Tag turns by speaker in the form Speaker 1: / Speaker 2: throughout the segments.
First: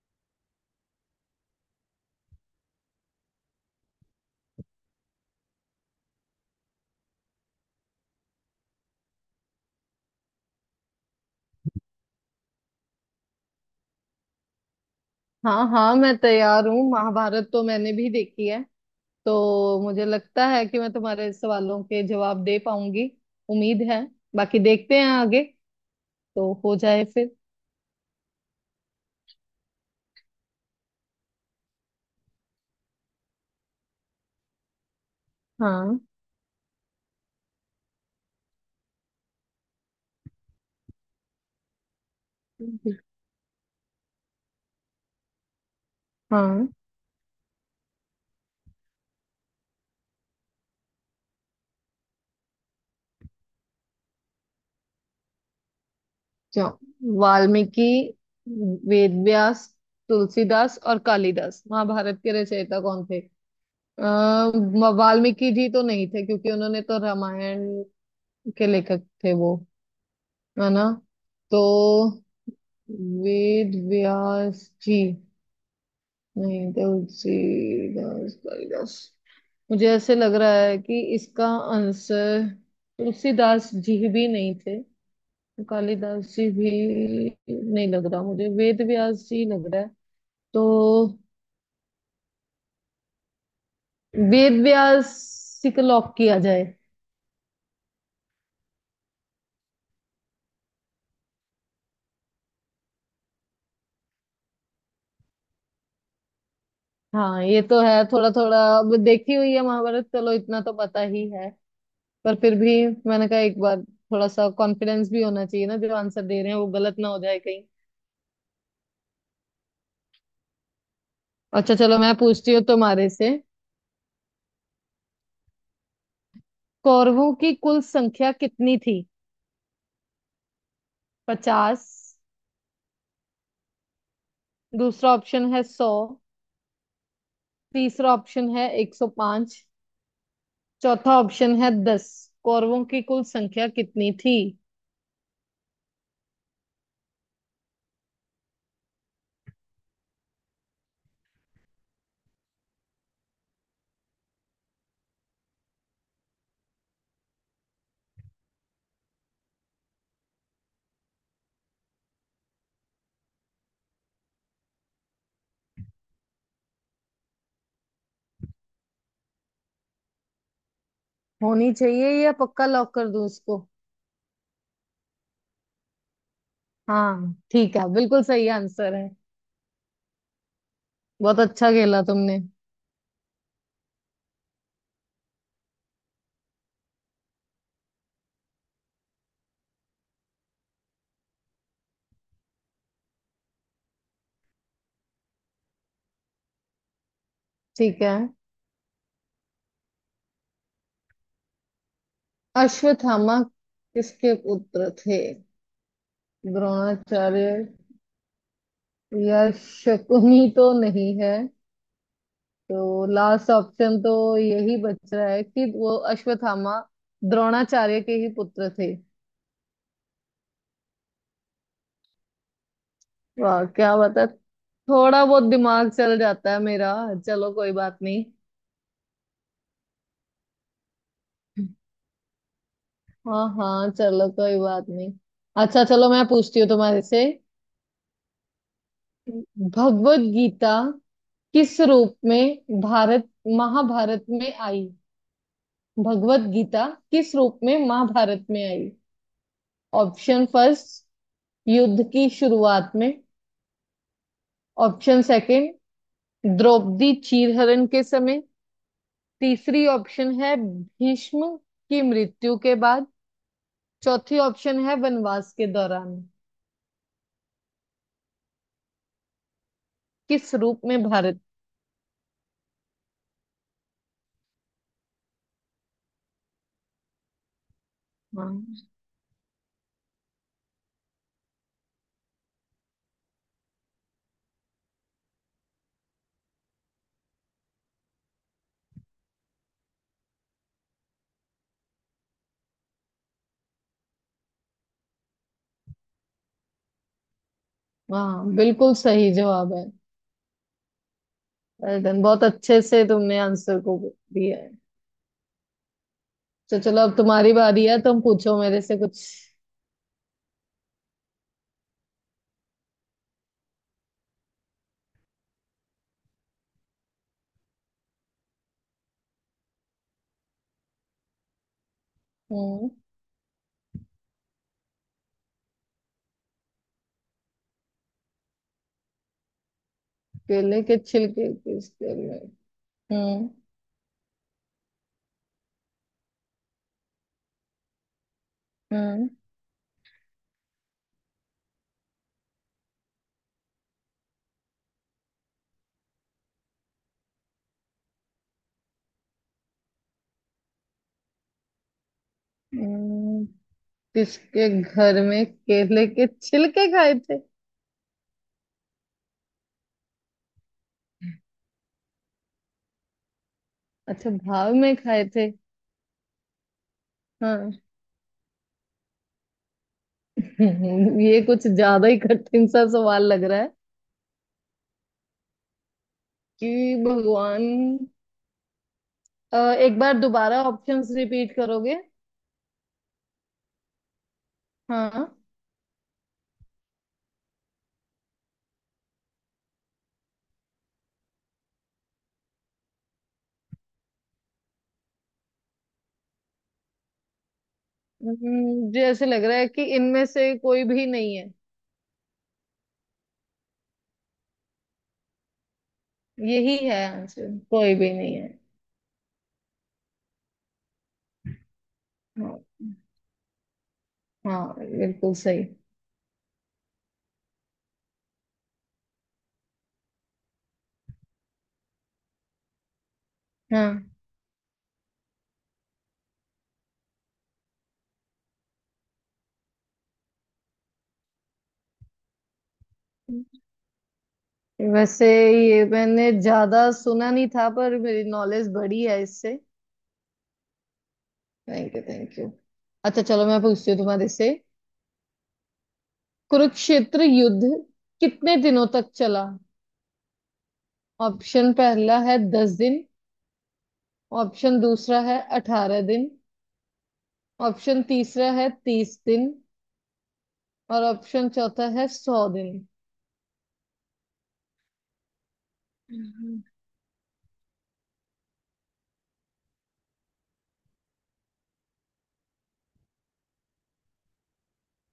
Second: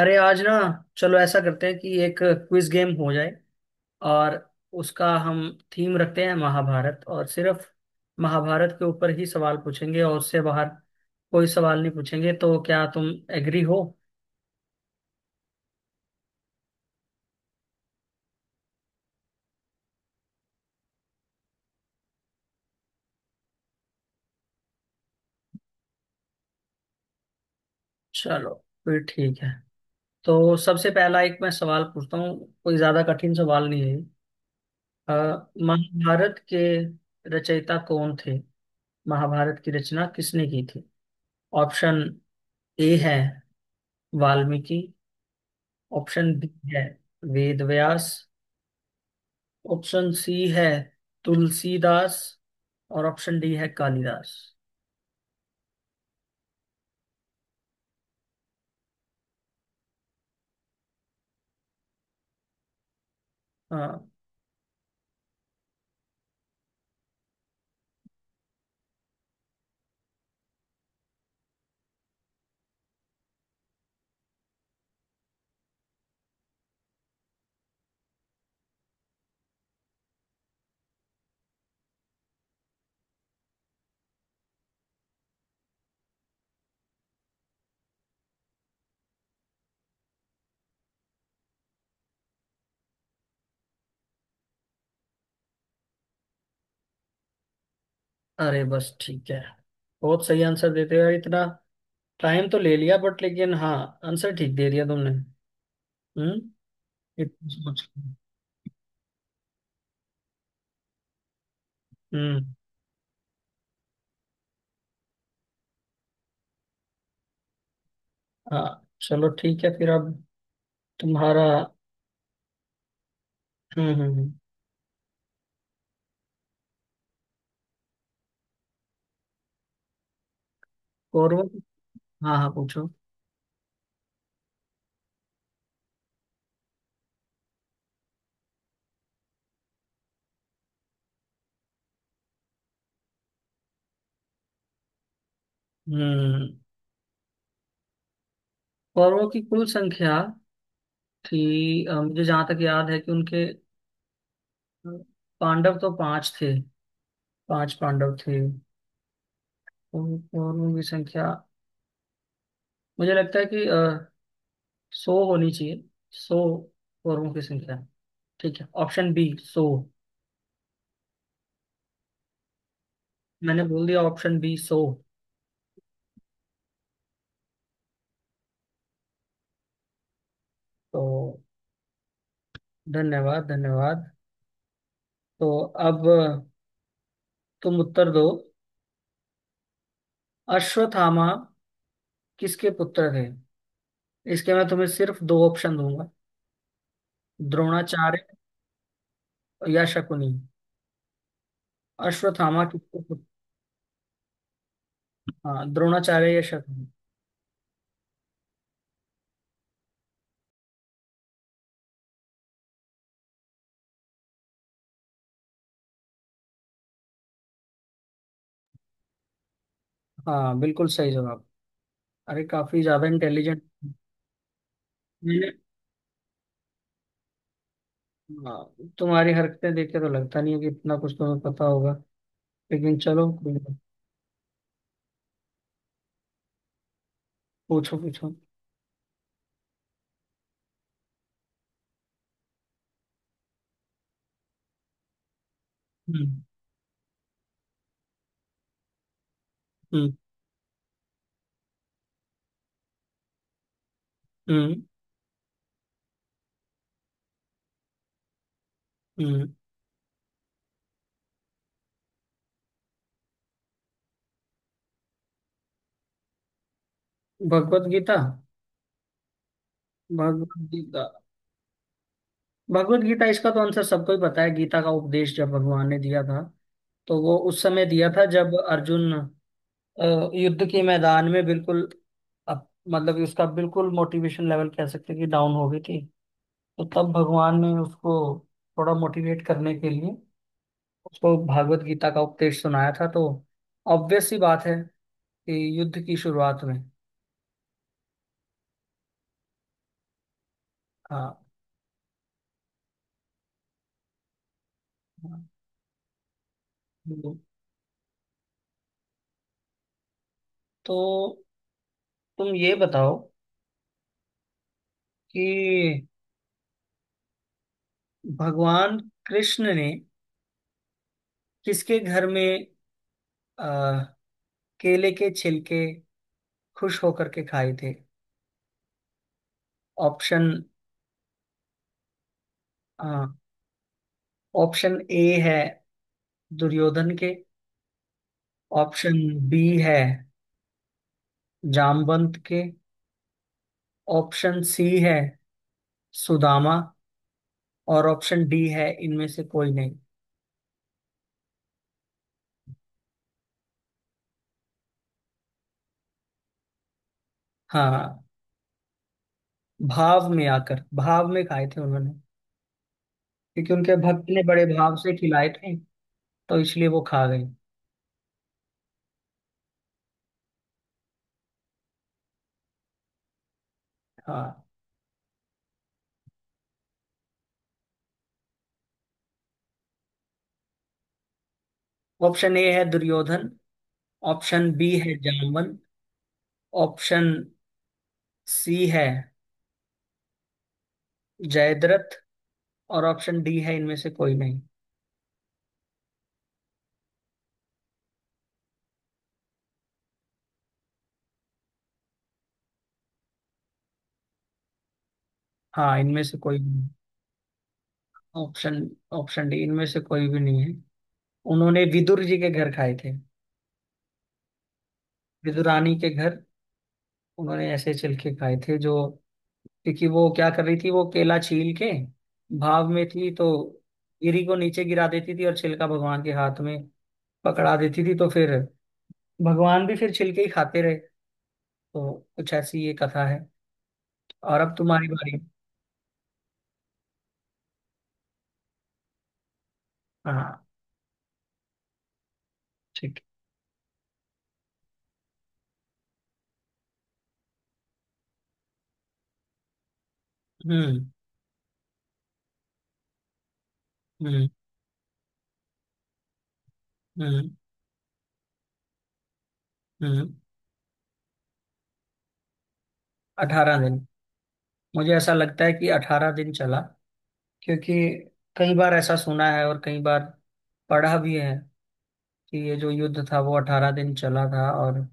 Speaker 1: अरे आज ना, चलो ऐसा करते हैं कि एक क्विज गेम हो जाए। और उसका हम थीम रखते हैं महाभारत। और सिर्फ महाभारत के ऊपर ही सवाल पूछेंगे और उससे बाहर कोई सवाल नहीं पूछेंगे। तो क्या तुम एग्री हो?
Speaker 2: हाँ हाँ, मैं तैयार हूँ। महाभारत तो मैंने भी देखी है, तो मुझे लगता है कि मैं तुम्हारे सवालों के जवाब दे पाऊंगी। उम्मीद है। बाकी देखते हैं आगे। तो हो जाए फिर।
Speaker 1: चलो, फिर ठीक है। तो सबसे पहला एक मैं सवाल पूछता हूँ। कोई ज्यादा कठिन सवाल नहीं है। अ,
Speaker 2: हाँ
Speaker 1: महाभारत के रचयिता कौन थे? महाभारत की रचना किसने की थी? ऑप्शन ए है वाल्मीकि। ऑप्शन बी
Speaker 2: हाँ।
Speaker 1: है वेद व्यास। ऑप्शन सी है तुलसीदास। और ऑप्शन डी है कालिदास।
Speaker 2: जाओ। वाल्मीकि, वेद व्यास, तुलसीदास और कालिदास, महाभारत के रचयिता कौन थे?
Speaker 1: हाँ।
Speaker 2: आ, वाल्मीकि जी तो नहीं थे क्योंकि उन्होंने तो रामायण के लेखक थे वो, है ना। तो वेद व्यास जी, नहीं, तुलसीदास, कालिदास, मुझे ऐसे लग रहा है कि इसका आंसर तुलसीदास जी भी नहीं थे, कालिदास जी भी नहीं लग रहा मुझे, वेद व्यास जी लग रहा है। तो वेद व्यास जी को लॉक किया जाए।
Speaker 1: अरे बस ठीक है। बहुत सही आंसर देते हो यार। इतना टाइम तो ले लिया बट लेकिन हाँ, आंसर ठीक दे दिया तुमने। हम्म।
Speaker 2: हाँ,
Speaker 1: इतना
Speaker 2: ये तो
Speaker 1: सोच
Speaker 2: है।
Speaker 1: के।
Speaker 2: थोड़ा थोड़ा अब देखी हुई है महाभारत, चलो इतना तो पता ही है। पर
Speaker 1: हम्म।
Speaker 2: फिर भी मैंने कहा एक बार थोड़ा सा कॉन्फिडेंस भी होना चाहिए ना, जो आंसर दे रहे हैं वो गलत ना हो जाए।
Speaker 1: हाँ, चलो ठीक है फिर। अब तुम्हारा।
Speaker 2: अच्छा चलो, मैं पूछती हूँ तुम्हारे से।
Speaker 1: हम्म।
Speaker 2: कौरवों की कुल संख्या कितनी थी?
Speaker 1: कौरवों की।
Speaker 2: 50।
Speaker 1: हाँ हाँ, पूछो।
Speaker 2: दूसरा ऑप्शन है 100। तीसरा ऑप्शन है 105। चौथा ऑप्शन है 10। कौरवों की कुल संख्या कितनी थी?
Speaker 1: हम्म। कौरवों की कुल संख्या थी। मुझे जहां तक याद है कि उनके पांडव तो पांच थे। पांच पांडव थे। और कौरवों की संख्या मुझे लगता है कि 100 होनी चाहिए। 100। कौरवों की संख्या। ठीक है, ऑप्शन बी 100।
Speaker 2: होनी चाहिए, या पक्का लॉक कर दूं
Speaker 1: मैंने
Speaker 2: इसको?
Speaker 1: बोल दिया ऑप्शन बी 100।
Speaker 2: हाँ ठीक है, बिल्कुल सही आंसर है।
Speaker 1: तो
Speaker 2: बहुत अच्छा खेला तुमने।
Speaker 1: धन्यवाद धन्यवाद। तो अब तुम उत्तर दो। अश्वत्थामा किसके पुत्र थे? इसके मैं तुम्हें सिर्फ दो ऑप्शन दूंगा।
Speaker 2: ठीक है।
Speaker 1: द्रोणाचार्य या शकुनी। अश्वत्थामा किसके पुत्र?
Speaker 2: अश्वत्थामा किसके पुत्र थे?
Speaker 1: हाँ, द्रोणाचार्य या शकुनी।
Speaker 2: द्रोणाचार्य या शकुनी तो नहीं है, तो लास्ट ऑप्शन तो यही बच रहा है कि वो अश्वत्थामा द्रोणाचार्य के ही पुत्र थे।
Speaker 1: हाँ बिल्कुल सही जवाब। अरे काफी ज्यादा इंटेलिजेंट।
Speaker 2: वाह क्या बता। थोड़ा बहुत
Speaker 1: मैंने।
Speaker 2: दिमाग चल जाता है मेरा। चलो कोई बात नहीं।
Speaker 1: हाँ, तुम्हारी हरकतें देख के तो लगता नहीं है कि इतना कुछ तुम्हें पता होगा। लेकिन चलो
Speaker 2: हाँ
Speaker 1: कोई नहीं।
Speaker 2: हाँ, चलो कोई बात नहीं। अच्छा चलो, मैं पूछती हूँ तुम्हारे से।
Speaker 1: पूछो पूछो।
Speaker 2: भगवत गीता किस रूप में भारत, महाभारत में आई?
Speaker 1: हम्म
Speaker 2: भगवत गीता किस रूप में महाभारत में आई?
Speaker 1: हम्म
Speaker 2: ऑप्शन फर्स्ट, युद्ध की शुरुआत में।
Speaker 1: हम्म
Speaker 2: ऑप्शन सेकंड, द्रौपदी चीरहरण के समय।
Speaker 1: हम्म।
Speaker 2: तीसरी ऑप्शन है भीष्म की मृत्यु के बाद। चौथी ऑप्शन है वनवास के दौरान।
Speaker 1: भगवत गीता।
Speaker 2: किस
Speaker 1: भगवत
Speaker 2: रूप में
Speaker 1: गीता।
Speaker 2: भारत।
Speaker 1: भगवत गीता इसका तो आंसर सबको ही पता है। गीता का उपदेश जब भगवान ने दिया था, तो वो उस समय दिया था जब
Speaker 2: हाँ
Speaker 1: अर्जुन युद्ध के मैदान में बिल्कुल अप- मतलब कि उसका बिल्कुल मोटिवेशन लेवल कह सकते हैं कि डाउन हो गई थी। तो तब भगवान ने उसको थोड़ा मोटिवेट करने के लिए उसको भागवत गीता का उपदेश सुनाया था। तो ऑब्वियस सी बात है कि युद्ध की शुरुआत में।
Speaker 2: हाँ, बिल्कुल सही जवाब है।
Speaker 1: हाँ।
Speaker 2: वेल डन, बहुत अच्छे से तुमने आंसर को दिया है।
Speaker 1: हाँ,
Speaker 2: तो चलो, अब तुम्हारी बारी है, तुम पूछो मेरे से कुछ।
Speaker 1: तो तुम ये बताओ कि भगवान कृष्ण ने किसके घर में
Speaker 2: हम्म
Speaker 1: आ, केले के छिलके खुश होकर के खाए थे? ऑप्शन।
Speaker 2: केले के छिलके किसके लिए? हम्म
Speaker 1: ऑप्शन ए है दुर्योधन के। ऑप्शन
Speaker 2: हम्म।
Speaker 1: बी है जामवंत के। ऑप्शन सी है सुदामा। और ऑप्शन डी है इनमें से कोई नहीं।
Speaker 2: हम्म, किसके घर में केले के छिलके खाए थे?
Speaker 1: हाँ, भाव में आकर भाव में खाए थे उन्होंने, क्योंकि उनके भक्त
Speaker 2: अच्छा,
Speaker 1: ने बड़े
Speaker 2: भाव में
Speaker 1: भाव से
Speaker 2: खाए
Speaker 1: खिलाए
Speaker 2: थे।
Speaker 1: थे। तो इसलिए वो खा गए।
Speaker 2: हाँ ये कुछ ज्यादा ही कठिन सा सवाल लग रहा है।
Speaker 1: हाँ।
Speaker 2: कि भगवान, अ, एक बार दोबारा ऑप्शंस रिपीट करोगे?
Speaker 1: ऑप्शन ए है दुर्योधन। ऑप्शन बी है
Speaker 2: हाँ।
Speaker 1: जामवन। ऑप्शन सी है जयद्रथ। और ऑप्शन डी है इनमें से कोई नहीं।
Speaker 2: मुझे ऐसे लग रहा है कि इनमें से कोई भी नहीं है।
Speaker 1: हाँ, इनमें से कोई भी
Speaker 2: यही
Speaker 1: नहीं।
Speaker 2: है आंसर, कोई भी नहीं है।
Speaker 1: ऑप्शन। ऑप्शन डी, इनमें से कोई भी नहीं है। उन्होंने विदुर जी के
Speaker 2: हाँ
Speaker 1: घर खाए थे।
Speaker 2: हाँ, बिल्कुल सही।
Speaker 1: विदुरानी के घर उन्होंने ऐसे छिलके खाए थे जो, क्योंकि वो क्या कर रही थी, वो केला छील के भाव में थी तो
Speaker 2: हाँ।
Speaker 1: गिरी को नीचे गिरा देती थी और छिलका भगवान के हाथ में पकड़ा देती थी। तो फिर भगवान भी फिर छिलके ही खाते रहे। तो कुछ ऐसी ये कथा है। और अब तुम्हारी
Speaker 2: वैसे,
Speaker 1: बारी।
Speaker 2: ये मैंने ज्यादा सुना नहीं था, पर मेरी नॉलेज बढ़ी है इससे।
Speaker 1: हाँ
Speaker 2: थैंक यू, थैंक यू।
Speaker 1: ठीक।
Speaker 2: अच्छा चलो, मैं पूछती हूँ तुम्हारे से। कुरुक्षेत्र युद्ध कितने दिनों तक चला?
Speaker 1: हम्म
Speaker 2: ऑप्शन पहला है 10 दिन।
Speaker 1: हम्म
Speaker 2: ऑप्शन दूसरा है 18 दिन।
Speaker 1: हम्म
Speaker 2: ऑप्शन तीसरा है 30 दिन।
Speaker 1: हम्म।
Speaker 2: और ऑप्शन चौथा है 100 दिन।
Speaker 1: 18 दिन। मुझे ऐसा लगता है कि 18 दिन चला, क्योंकि कई बार ऐसा सुना है और कई बार पढ़ा भी है कि ये जो युद्ध था वो 18 दिन चला था। और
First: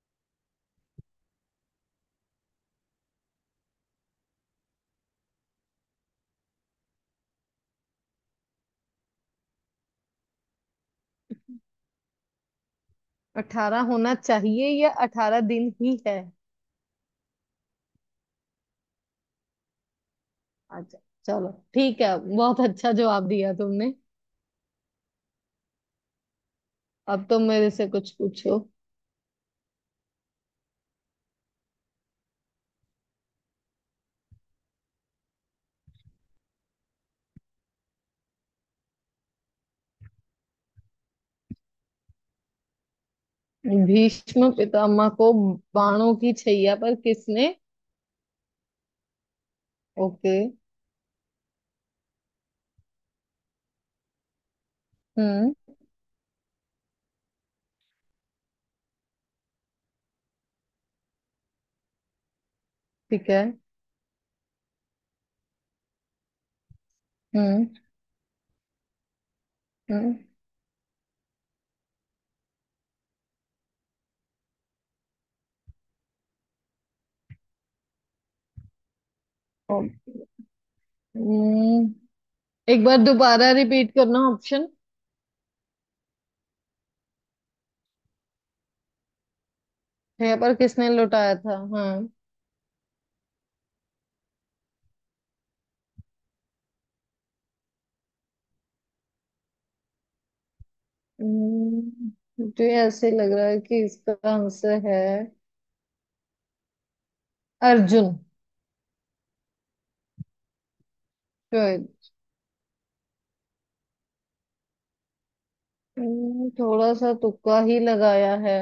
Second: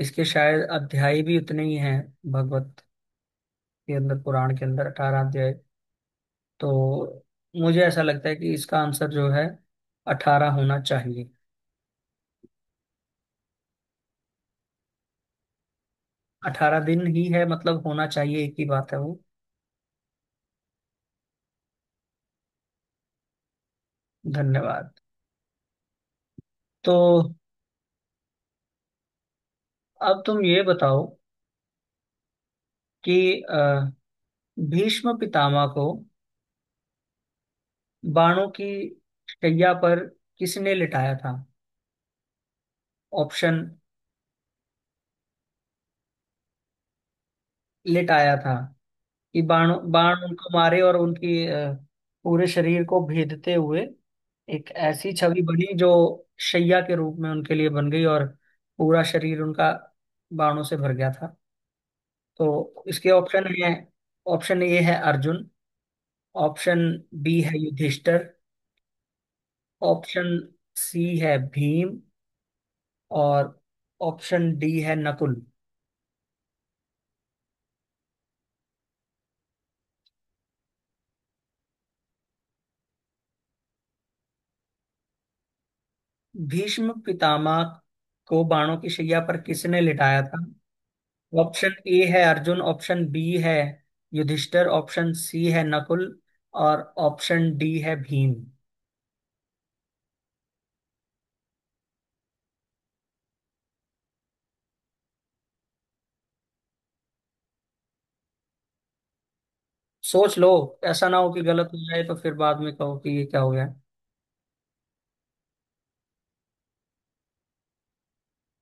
Speaker 1: इसके शायद अध्याय भी उतने ही हैं। भागवत के अंदर, पुराण के अंदर 18 अध्याय। तो मुझे ऐसा लगता है कि इसका आंसर जो है 18 होना चाहिए।
Speaker 2: 18 होना चाहिए, या 18 दिन ही है?
Speaker 1: 18 दिन ही है, मतलब होना चाहिए एक ही बात है वो।
Speaker 2: अच्छा चलो ठीक है, बहुत अच्छा जवाब दिया तुमने।
Speaker 1: धन्यवाद। तो
Speaker 2: अब तो मेरे से कुछ पूछो।
Speaker 1: अब तुम ये बताओ कि अ, भीष्म पितामह को बाणों की शैया पर किसने लिटाया था? ऑप्शन।
Speaker 2: भीष्म पितामह को बाणों की छैया पर किसने?
Speaker 1: लिटाया था कि बाण बाण
Speaker 2: ओके।
Speaker 1: उनको मारे और उनकी पूरे शरीर को भेदते हुए एक ऐसी छवि
Speaker 2: हम्म।
Speaker 1: बनी जो शैया के रूप में उनके लिए बन गई और पूरा शरीर उनका बाणों से भर गया था। तो इसके
Speaker 2: ठीक है।
Speaker 1: ऑप्शन है। ऑप्शन ए है अर्जुन। ऑप्शन बी है
Speaker 2: हम्म।
Speaker 1: युधिष्ठिर।
Speaker 2: हम्म।
Speaker 1: ऑप्शन सी है भीम। और ऑप्शन डी है नकुल।
Speaker 2: ओ- हम्म। एक बार दोबारा रिपीट करना ऑप्शन।
Speaker 1: भीष्म पितामह को बाणों की शैया पर किसने लिटाया
Speaker 2: है,
Speaker 1: था?
Speaker 2: पर किसने लुटाया था?
Speaker 1: ऑप्शन
Speaker 2: हाँ।
Speaker 1: ए है अर्जुन। ऑप्शन बी है युधिष्ठिर। ऑप्शन सी है नकुल। और ऑप्शन डी है भीम।
Speaker 2: हम्म, मुझे ऐसे लग रहा है कि इसका आंसर है अर्जुन।
Speaker 1: सोच लो, ऐसा ना हो कि गलत हो
Speaker 2: शायद।
Speaker 1: जाए तो फिर बाद में कहो कि ये क्या हो गया।
Speaker 2: थोड़ा सा तुक्का ही लगाया है।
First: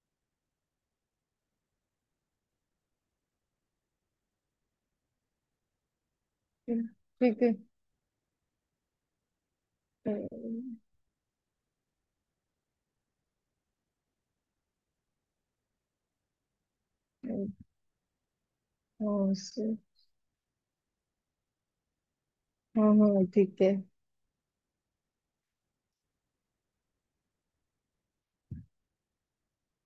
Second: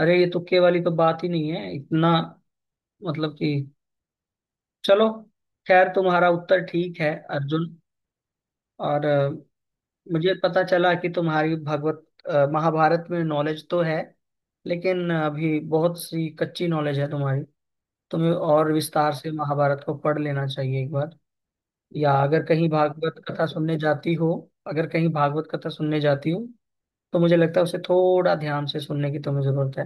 Speaker 1: अरे, ये तुक्के वाली तो बात ही नहीं है इतना। मतलब कि चलो, खैर तुम्हारा उत्तर ठीक है,
Speaker 2: ठीक है।
Speaker 1: अर्जुन। और मुझे पता
Speaker 2: हम्म।
Speaker 1: चला कि तुम्हारी भगवत, महाभारत में नॉलेज तो है, लेकिन अभी बहुत सी कच्ची नॉलेज है तुम्हारी। तुम्हें और विस्तार से
Speaker 2: हाँ से-
Speaker 1: महाभारत को पढ़ लेना चाहिए एक बार। या अगर कहीं
Speaker 2: हाँ
Speaker 1: भागवत
Speaker 2: हाँ,
Speaker 1: कथा
Speaker 2: ठीक है।
Speaker 1: सुनने जाती हो, अगर कहीं भागवत कथा सुनने जाती हो तो मुझे लगता है उसे थोड़ा ध्यान से सुनने की तुम्हें जरूरत है।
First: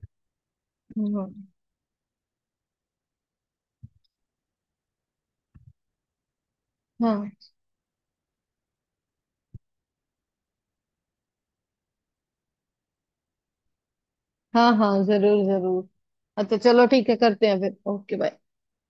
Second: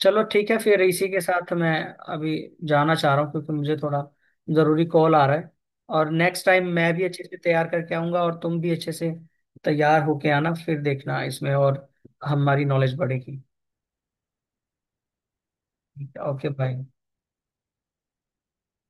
Speaker 1: चलो ठीक है फिर, इसी
Speaker 2: हाँ
Speaker 1: के
Speaker 2: हाँ
Speaker 1: साथ मैं अभी जाना चाह रहा हूँ, क्योंकि मुझे थोड़ा जरूरी कॉल आ रहा है। और नेक्स्ट टाइम मैं भी अच्छे से तैयार करके आऊंगा और तुम भी अच्छे से तैयार होके आना, फिर देखना इसमें और हमारी नॉलेज बढ़ेगी।
Speaker 2: हाँ। हाँ हाँ, जरूर जरूर।
Speaker 1: ओके
Speaker 2: अच्छा
Speaker 1: बाय।
Speaker 2: चलो ठीक है, करते हैं फिर। Okay, bye.